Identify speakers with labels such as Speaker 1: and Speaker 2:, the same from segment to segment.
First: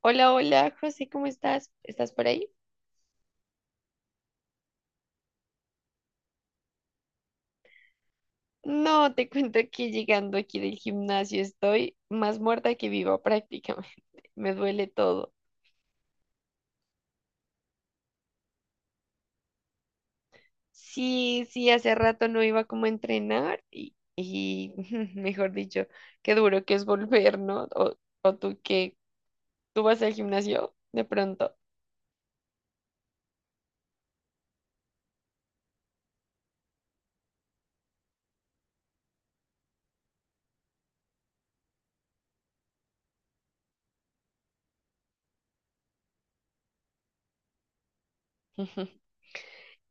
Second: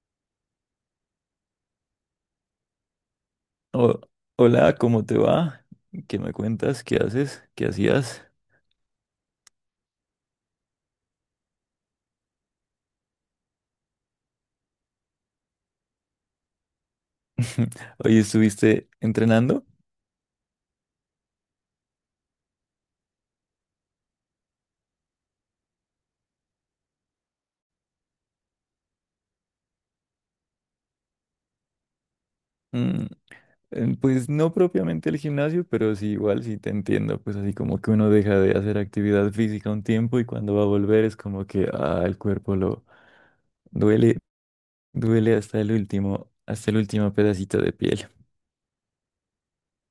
Speaker 1: Hola, hola, José, ¿cómo estás? ¿Estás por ahí?
Speaker 2: Ho- hola, ¿cómo te va? ¿Qué me cuentas? ¿Qué haces? ¿Qué hacías?
Speaker 1: No, te cuento que llegando aquí del gimnasio estoy más muerta que viva prácticamente. Me duele todo.
Speaker 2: Hoy estuviste entrenando.
Speaker 1: Sí, sí, hace rato no iba como a entrenar y mejor dicho, qué duro que es volver, ¿no? O tú que tú vas al gimnasio de pronto.
Speaker 2: Mm, pues no propiamente el gimnasio, pero sí igual, sí te entiendo. Pues así como que uno deja de hacer actividad física un tiempo y cuando va a volver es como que ah, el cuerpo lo duele, duele hasta el último pedacito de piel.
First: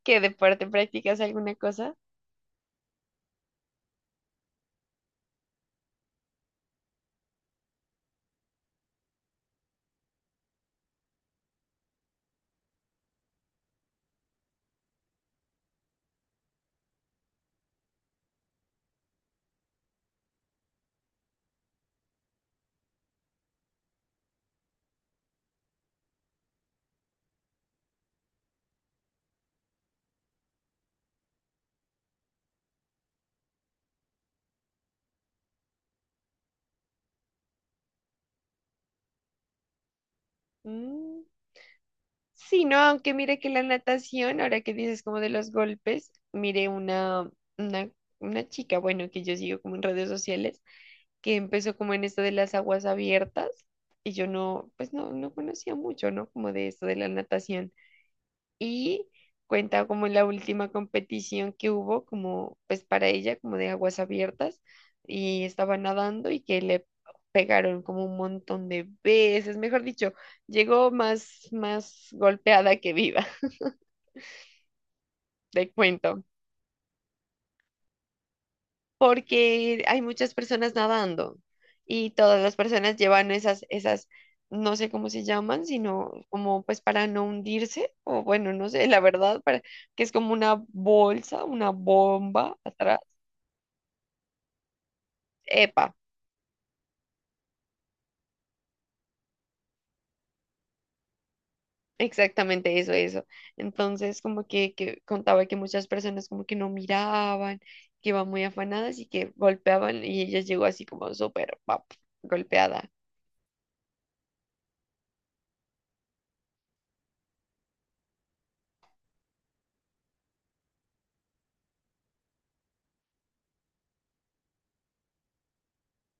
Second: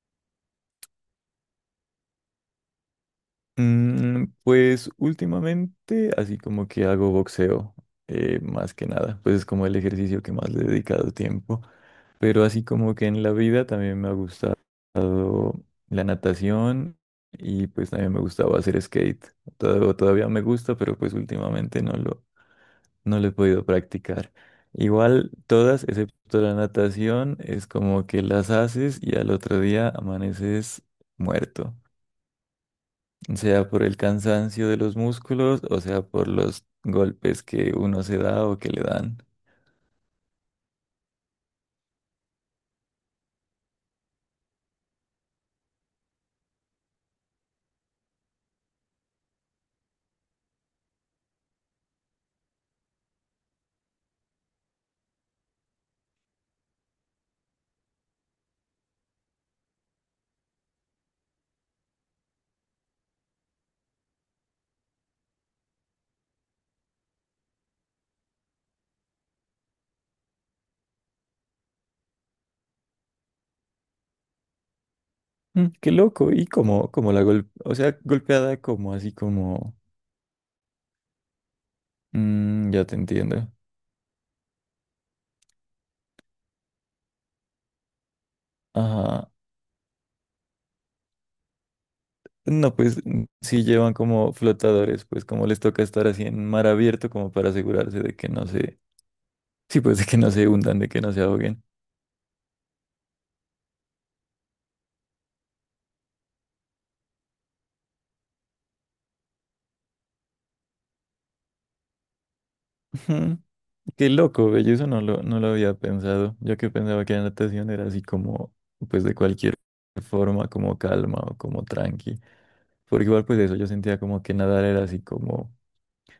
Speaker 1: ¿Qué deporte practicas alguna cosa?
Speaker 2: Pues últimamente, así como que hago boxeo, más que nada, pues es como el ejercicio que más le he dedicado tiempo, pero así como que en la vida también me ha gustado la natación y pues también me gustaba hacer skate. Todavía me gusta, pero pues últimamente no lo he podido practicar. Igual todas, excepto la natación, es como que las haces y al otro día amaneces muerto sea por el cansancio de los músculos o sea por los golpes que uno se da o que le dan.
Speaker 1: Mm. Sí, no, aunque mire que la natación, ahora que dices como de los golpes, mire una, una chica, bueno, que yo sigo como en redes sociales, que empezó como en esto de las aguas abiertas y yo no, pues no conocía mucho, ¿no? Como de esto de la natación y cuenta como la última competición que hubo, como pues para ella, como de aguas abiertas, y estaba nadando y que le pegaron como un montón de veces, mejor dicho, llegó más golpeada que viva, te
Speaker 2: Qué
Speaker 1: cuento,
Speaker 2: loco, y como o sea, golpeada como así como.
Speaker 1: porque hay muchas personas nadando y todas las
Speaker 2: Ya te
Speaker 1: personas llevan
Speaker 2: entiendo.
Speaker 1: esas no sé cómo se llaman, sino como pues para no hundirse, o bueno, no sé, la
Speaker 2: Ajá.
Speaker 1: verdad, para, que es como una bolsa, una bomba
Speaker 2: No,
Speaker 1: atrás.
Speaker 2: pues sí llevan como flotadores, pues como les toca
Speaker 1: Epa,
Speaker 2: estar así en mar abierto como para asegurarse de que no se, sí, pues de que no se hundan, de que no se ahoguen.
Speaker 1: exactamente eso, eso. Entonces, como que contaba que muchas personas como que no miraban, que iban muy afanadas y que golpeaban y ella llegó así como súper pap, golpeada.
Speaker 2: Ujú. Qué loco, güey, yo eso no lo había pensado. Yo que pensaba que la natación era así como, pues de cualquier forma, como calma o como tranqui. Porque igual pues eso, yo sentía como que nadar era así como,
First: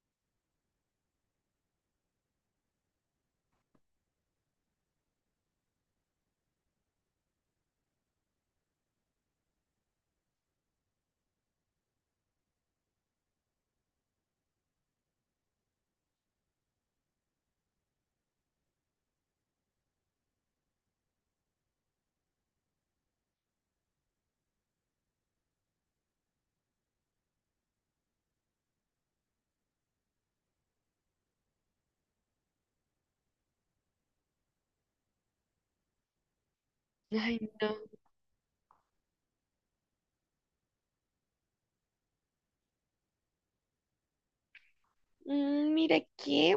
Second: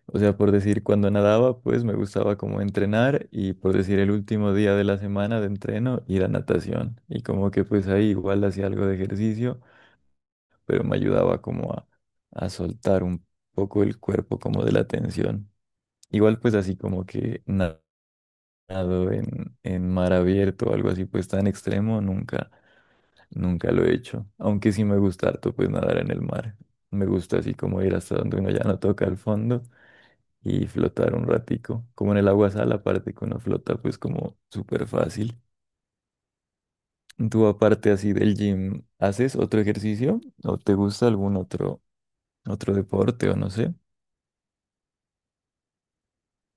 Speaker 2: o sea, por decir, cuando nadaba, pues me gustaba como entrenar y por decir el último día de la semana de entreno, ir a natación. Y como que pues ahí igual hacía algo de ejercicio, pero me ayudaba como a soltar un poco el cuerpo como de la tensión. Igual pues así como que nada nadado en mar abierto o algo así, pues tan extremo, nunca lo he hecho. Aunque sí me gusta harto, pues nadar en el mar. Me gusta así como ir hasta donde uno ya no toca el fondo y flotar un ratico. Como en el agua sal, aparte que uno flota, pues como súper fácil.
Speaker 1: Ay,
Speaker 2: Tú
Speaker 1: no.
Speaker 2: aparte así del gym, ¿haces otro ejercicio? ¿O te gusta algún otro, otro deporte o no sé?
Speaker 1: Mm, mira que,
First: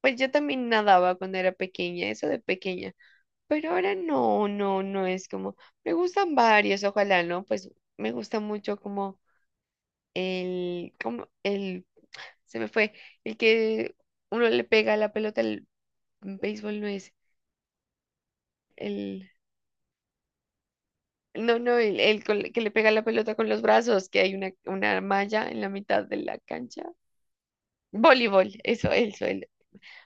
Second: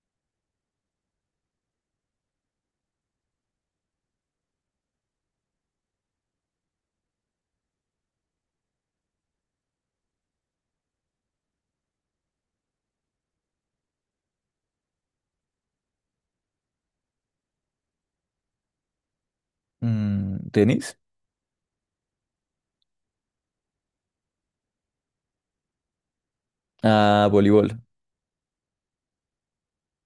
Speaker 1: pues yo también nadaba cuando era pequeña, eso de pequeña, pero ahora no, no es como, me gustan varios, ojalá, ¿no? Pues me gusta mucho como el, se me fue, el que uno le pega la pelota al béisbol no es el,
Speaker 2: Mm, ¿tenis?
Speaker 1: no, no, el que le pega la pelota con los brazos, que hay una malla en la mitad de la cancha.
Speaker 2: Ah, voleibol.
Speaker 1: Voleibol, eso, el...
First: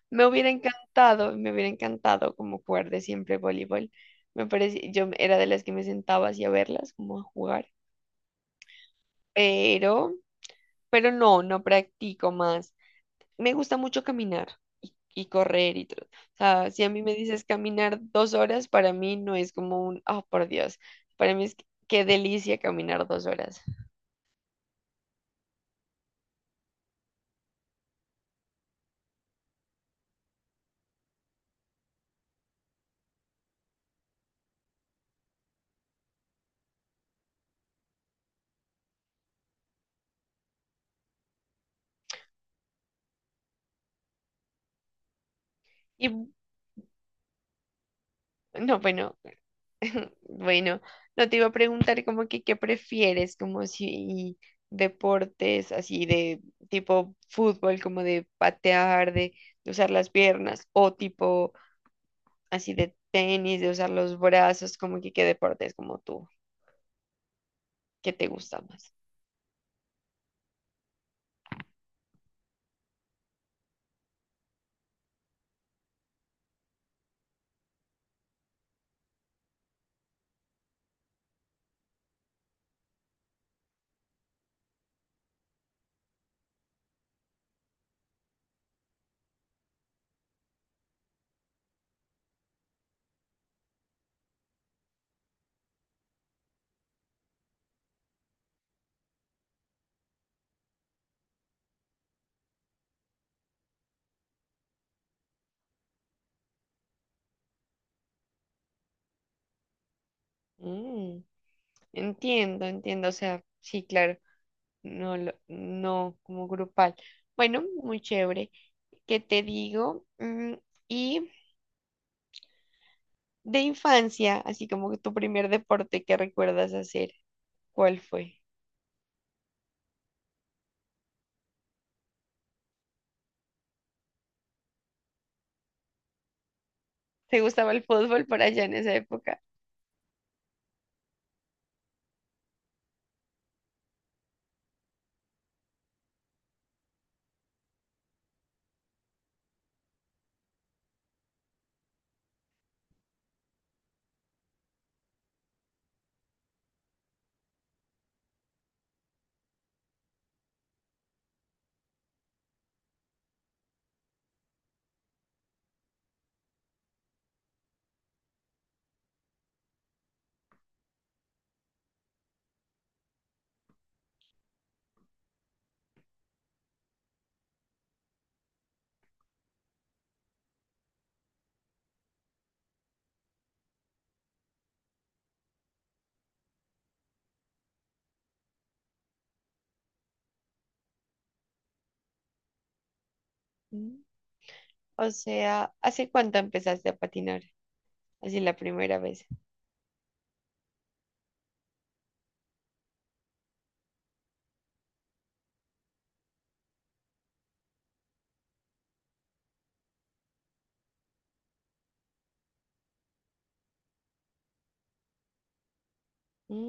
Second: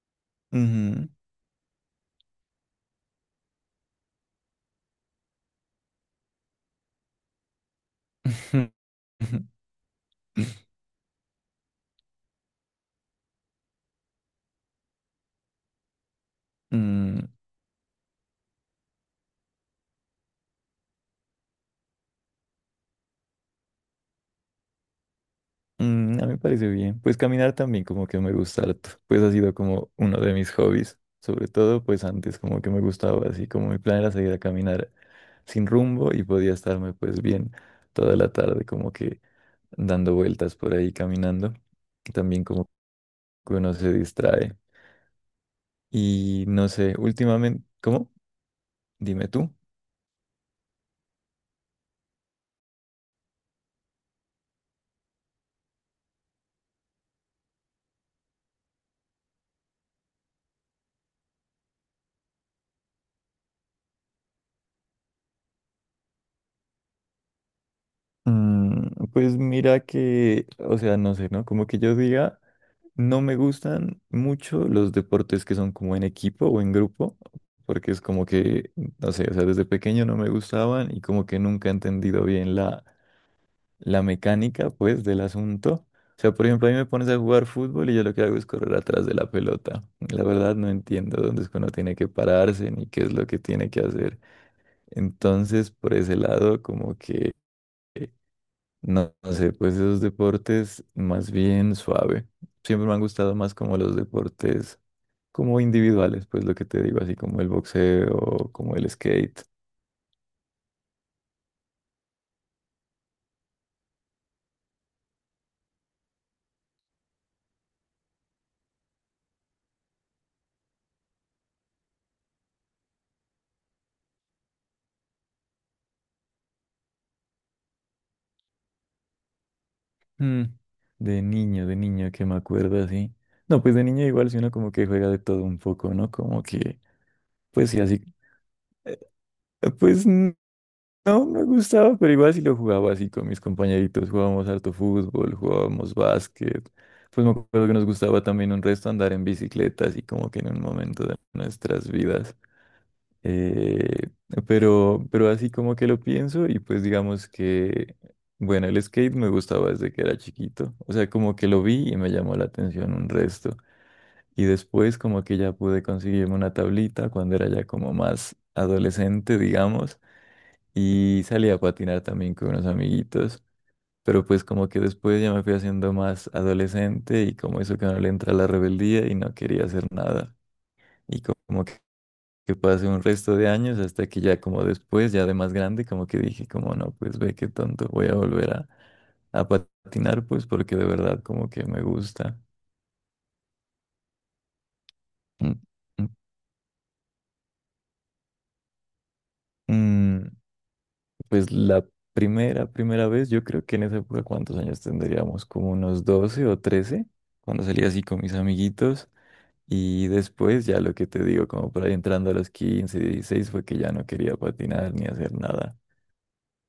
Speaker 2: Ujú.
Speaker 1: Me hubiera encantado como jugar de siempre voleibol. Me parece, yo era de las que me sentaba así a verlas, como a jugar, pero, pero no, no practico más. Me gusta mucho caminar y correr y todo. O sea, si a mí me
Speaker 2: Mm.
Speaker 1: dices caminar 2 horas, para mí no es como un, oh, por Dios, para mí es que qué delicia caminar 2 horas.
Speaker 2: A mí me parece bien. Pues caminar también como que me gusta harto. Pues ha sido como uno de mis hobbies. Sobre todo, pues antes como que me gustaba así, como mi plan era salir a caminar sin rumbo y podía estarme pues bien toda la tarde como que dando vueltas por ahí caminando. También como que uno se distrae.
Speaker 1: Y
Speaker 2: Y no sé, últimamente, ¿cómo?
Speaker 1: no, bueno,
Speaker 2: Dime tú.
Speaker 1: bueno, no te iba a preguntar como que qué prefieres, como si deportes así de tipo fútbol, como de patear, de usar las piernas, o tipo así de tenis, de usar los brazos, como que qué deportes como tú, qué te gusta más.
Speaker 2: Pues mira que, o sea, no sé, ¿no? Como que yo diga... No me gustan mucho los deportes que son como en equipo o en grupo, porque es como que, no sé, o sea, desde pequeño no me gustaban y como que nunca he entendido bien la mecánica, pues, del asunto. O sea, por ejemplo, a mí me pones a jugar fútbol y yo lo que hago es correr atrás de la pelota. La verdad no entiendo dónde es que uno tiene que pararse ni qué es lo que tiene que hacer. Entonces, por ese lado, como que, no, no sé, pues esos deportes más bien suave. Siempre me han gustado más como los deportes como individuales, pues lo que te digo, así como el boxeo, como el skate.
Speaker 1: Mm. Entiendo, entiendo, o sea, sí, claro, no, lo, no como grupal. Bueno, muy chévere. ¿Qué te digo? Mm, y de infancia, así como que tu primer deporte que recuerdas hacer, ¿cuál fue?
Speaker 2: Mm, de niño, de niño, que me acuerdo así. No, pues de niño igual, si uno como que juega de todo un poco, ¿no? Como que,
Speaker 1: ¿Te gustaba
Speaker 2: pues sí,
Speaker 1: el
Speaker 2: así.
Speaker 1: fútbol por allá en esa
Speaker 2: eh,
Speaker 1: época?
Speaker 2: Pues no me gustaba, pero igual sí lo jugaba así con mis compañeritos. Jugábamos harto fútbol, jugábamos básquet. Pues me acuerdo que nos gustaba también un resto andar en bicicleta, así como que en un momento de nuestras vidas. Eh, pero así como que lo pienso y pues digamos que, bueno, el skate me gustaba desde que era chiquito. O sea, como que lo vi y me llamó la atención un resto. Y después como que ya pude conseguirme una tablita cuando era ya como más adolescente, digamos. Y salí a patinar también con unos amiguitos. Pero pues como que después ya me fui haciendo más adolescente y como eso que no le entra la rebeldía y no quería hacer nada. Y como que pase un resto de años hasta que ya como después, ya de más grande, como que dije, como no, pues ve qué tonto, voy a volver a patinar, pues porque de verdad como que me gusta.
Speaker 1: Mm. O
Speaker 2: Mm,
Speaker 1: sea,
Speaker 2: mm,
Speaker 1: ¿hace cuánto empezaste a patinar? Así la primera vez.
Speaker 2: mm, Pues la primera vez, yo creo que en esa época, ¿cuántos años tendríamos? Como unos 12 o 13 cuando salía así con mis amiguitos. Y después ya lo que te digo, como por ahí entrando a los 15, 16 fue que ya no quería patinar ni hacer nada.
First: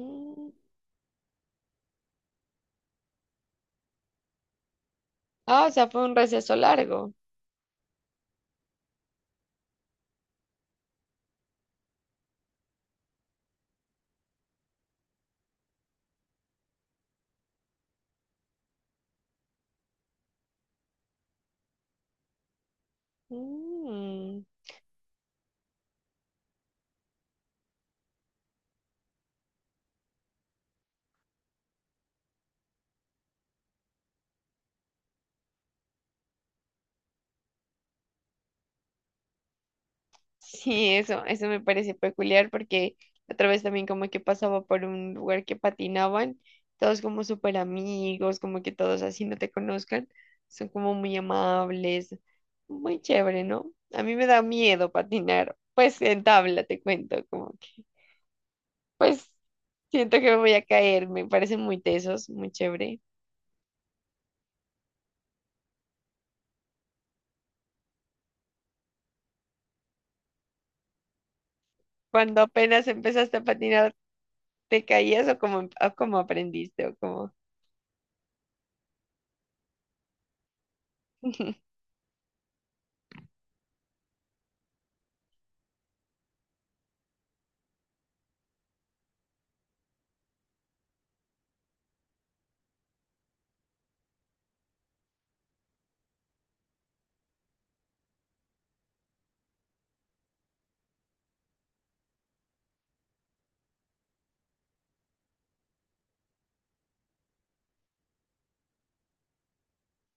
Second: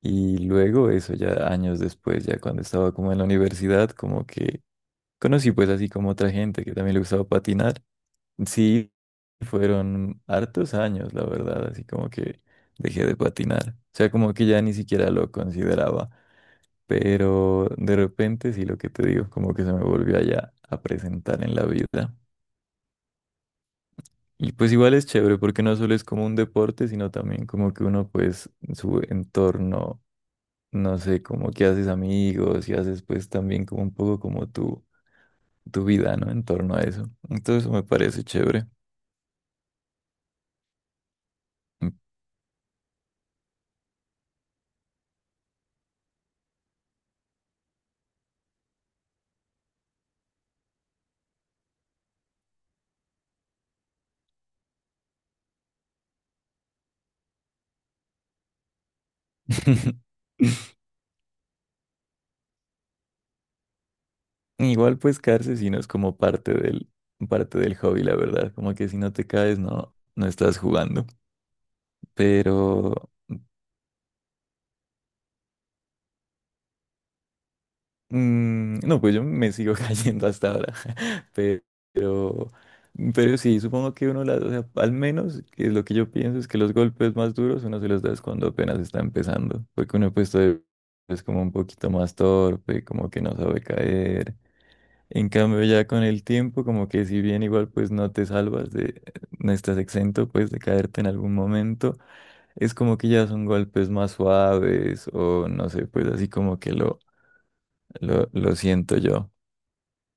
Speaker 2: Y luego eso ya años después, ya cuando estaba como en la universidad, como que conocí
Speaker 1: Ah,
Speaker 2: pues
Speaker 1: o sea,
Speaker 2: así
Speaker 1: fue
Speaker 2: como
Speaker 1: un
Speaker 2: otra
Speaker 1: receso
Speaker 2: gente que también le
Speaker 1: largo.
Speaker 2: gustaba patinar. Sí, fueron hartos años, la verdad, así como que dejé de patinar. O sea, como que ya ni siquiera lo consideraba, pero de repente sí lo que te digo, como que se me volvió allá a presentar en la vida.
Speaker 1: Mm.
Speaker 2: Y pues igual es chévere porque no solo es como un deporte, sino también como que uno pues su entorno no sé, como que haces amigos y haces pues también como un poco como tu vida, ¿no? En torno a eso. Entonces eso me parece chévere.
Speaker 1: Sí, eso me parece peculiar porque otra vez también como que pasaba por un lugar que patinaban, todos como súper amigos, como que todos así no te conozcan, son como muy amables, muy chévere, ¿no? A mí me da miedo patinar, pues en tabla te cuento, como que, pues siento que me voy a caer, me parecen muy tesos, muy chévere.
Speaker 2: Igual pues caerse si no es como parte del hobby, la verdad. Como que si no te caes, no, no estás jugando.
Speaker 1: Cuando apenas
Speaker 2: Pero.
Speaker 1: empezaste a patinar, ¿te caías o como, como aprendiste o como...
Speaker 2: No, pues yo me sigo cayendo hasta ahora. Pe- Pero, pero sí, supongo que uno las, o sea, al menos que es lo que yo pienso es que los golpes más duros uno se los da es cuando apenas está empezando. Porque uno pues todavía es como un poquito más torpe, como que no sabe caer. En cambio, ya con el tiempo, como que si bien igual pues no te salvas de, no estás exento pues de caerte en algún momento. Es como que ya son golpes más suaves o no sé, pues así como que lo siento yo,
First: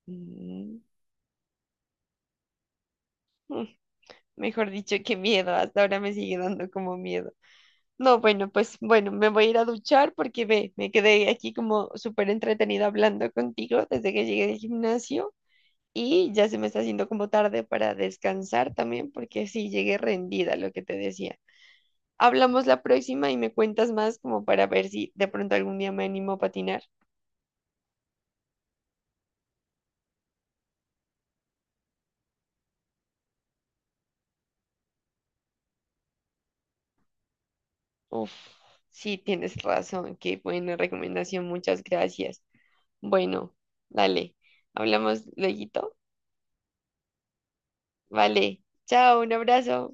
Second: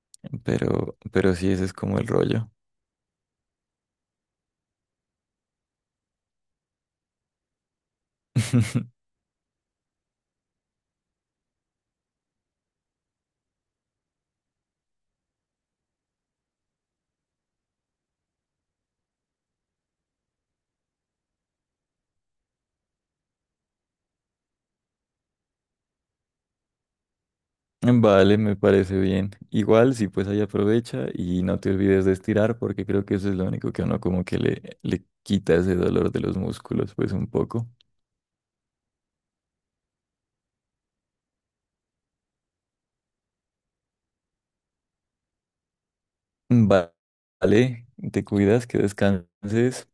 Speaker 1: Mm.
Speaker 2: pero sí, ese es como el rollo.
Speaker 1: Mejor dicho, qué miedo, hasta ahora me sigue dando como miedo. No, bueno, pues bueno, me voy a ir a duchar porque ve, me quedé aquí como súper entretenida hablando contigo desde que llegué del gimnasio y ya se me está haciendo como tarde para descansar también porque sí llegué rendida, lo que te decía. Hablamos la próxima y me cuentas más como para ver si de pronto algún día me animo a patinar.
Speaker 2: Vale, me parece bien. Igual, sí, pues ahí aprovecha y no te olvides de estirar porque creo que eso es lo único que a uno como que le quita ese dolor de los músculos, pues un poco.
Speaker 1: Uf, sí, tienes razón, qué buena recomendación, muchas gracias. Bueno, dale, hablamos luego.
Speaker 2: Va- Vale, te
Speaker 1: Vale,
Speaker 2: cuidas, que
Speaker 1: chao, un abrazo.
Speaker 2: descanses.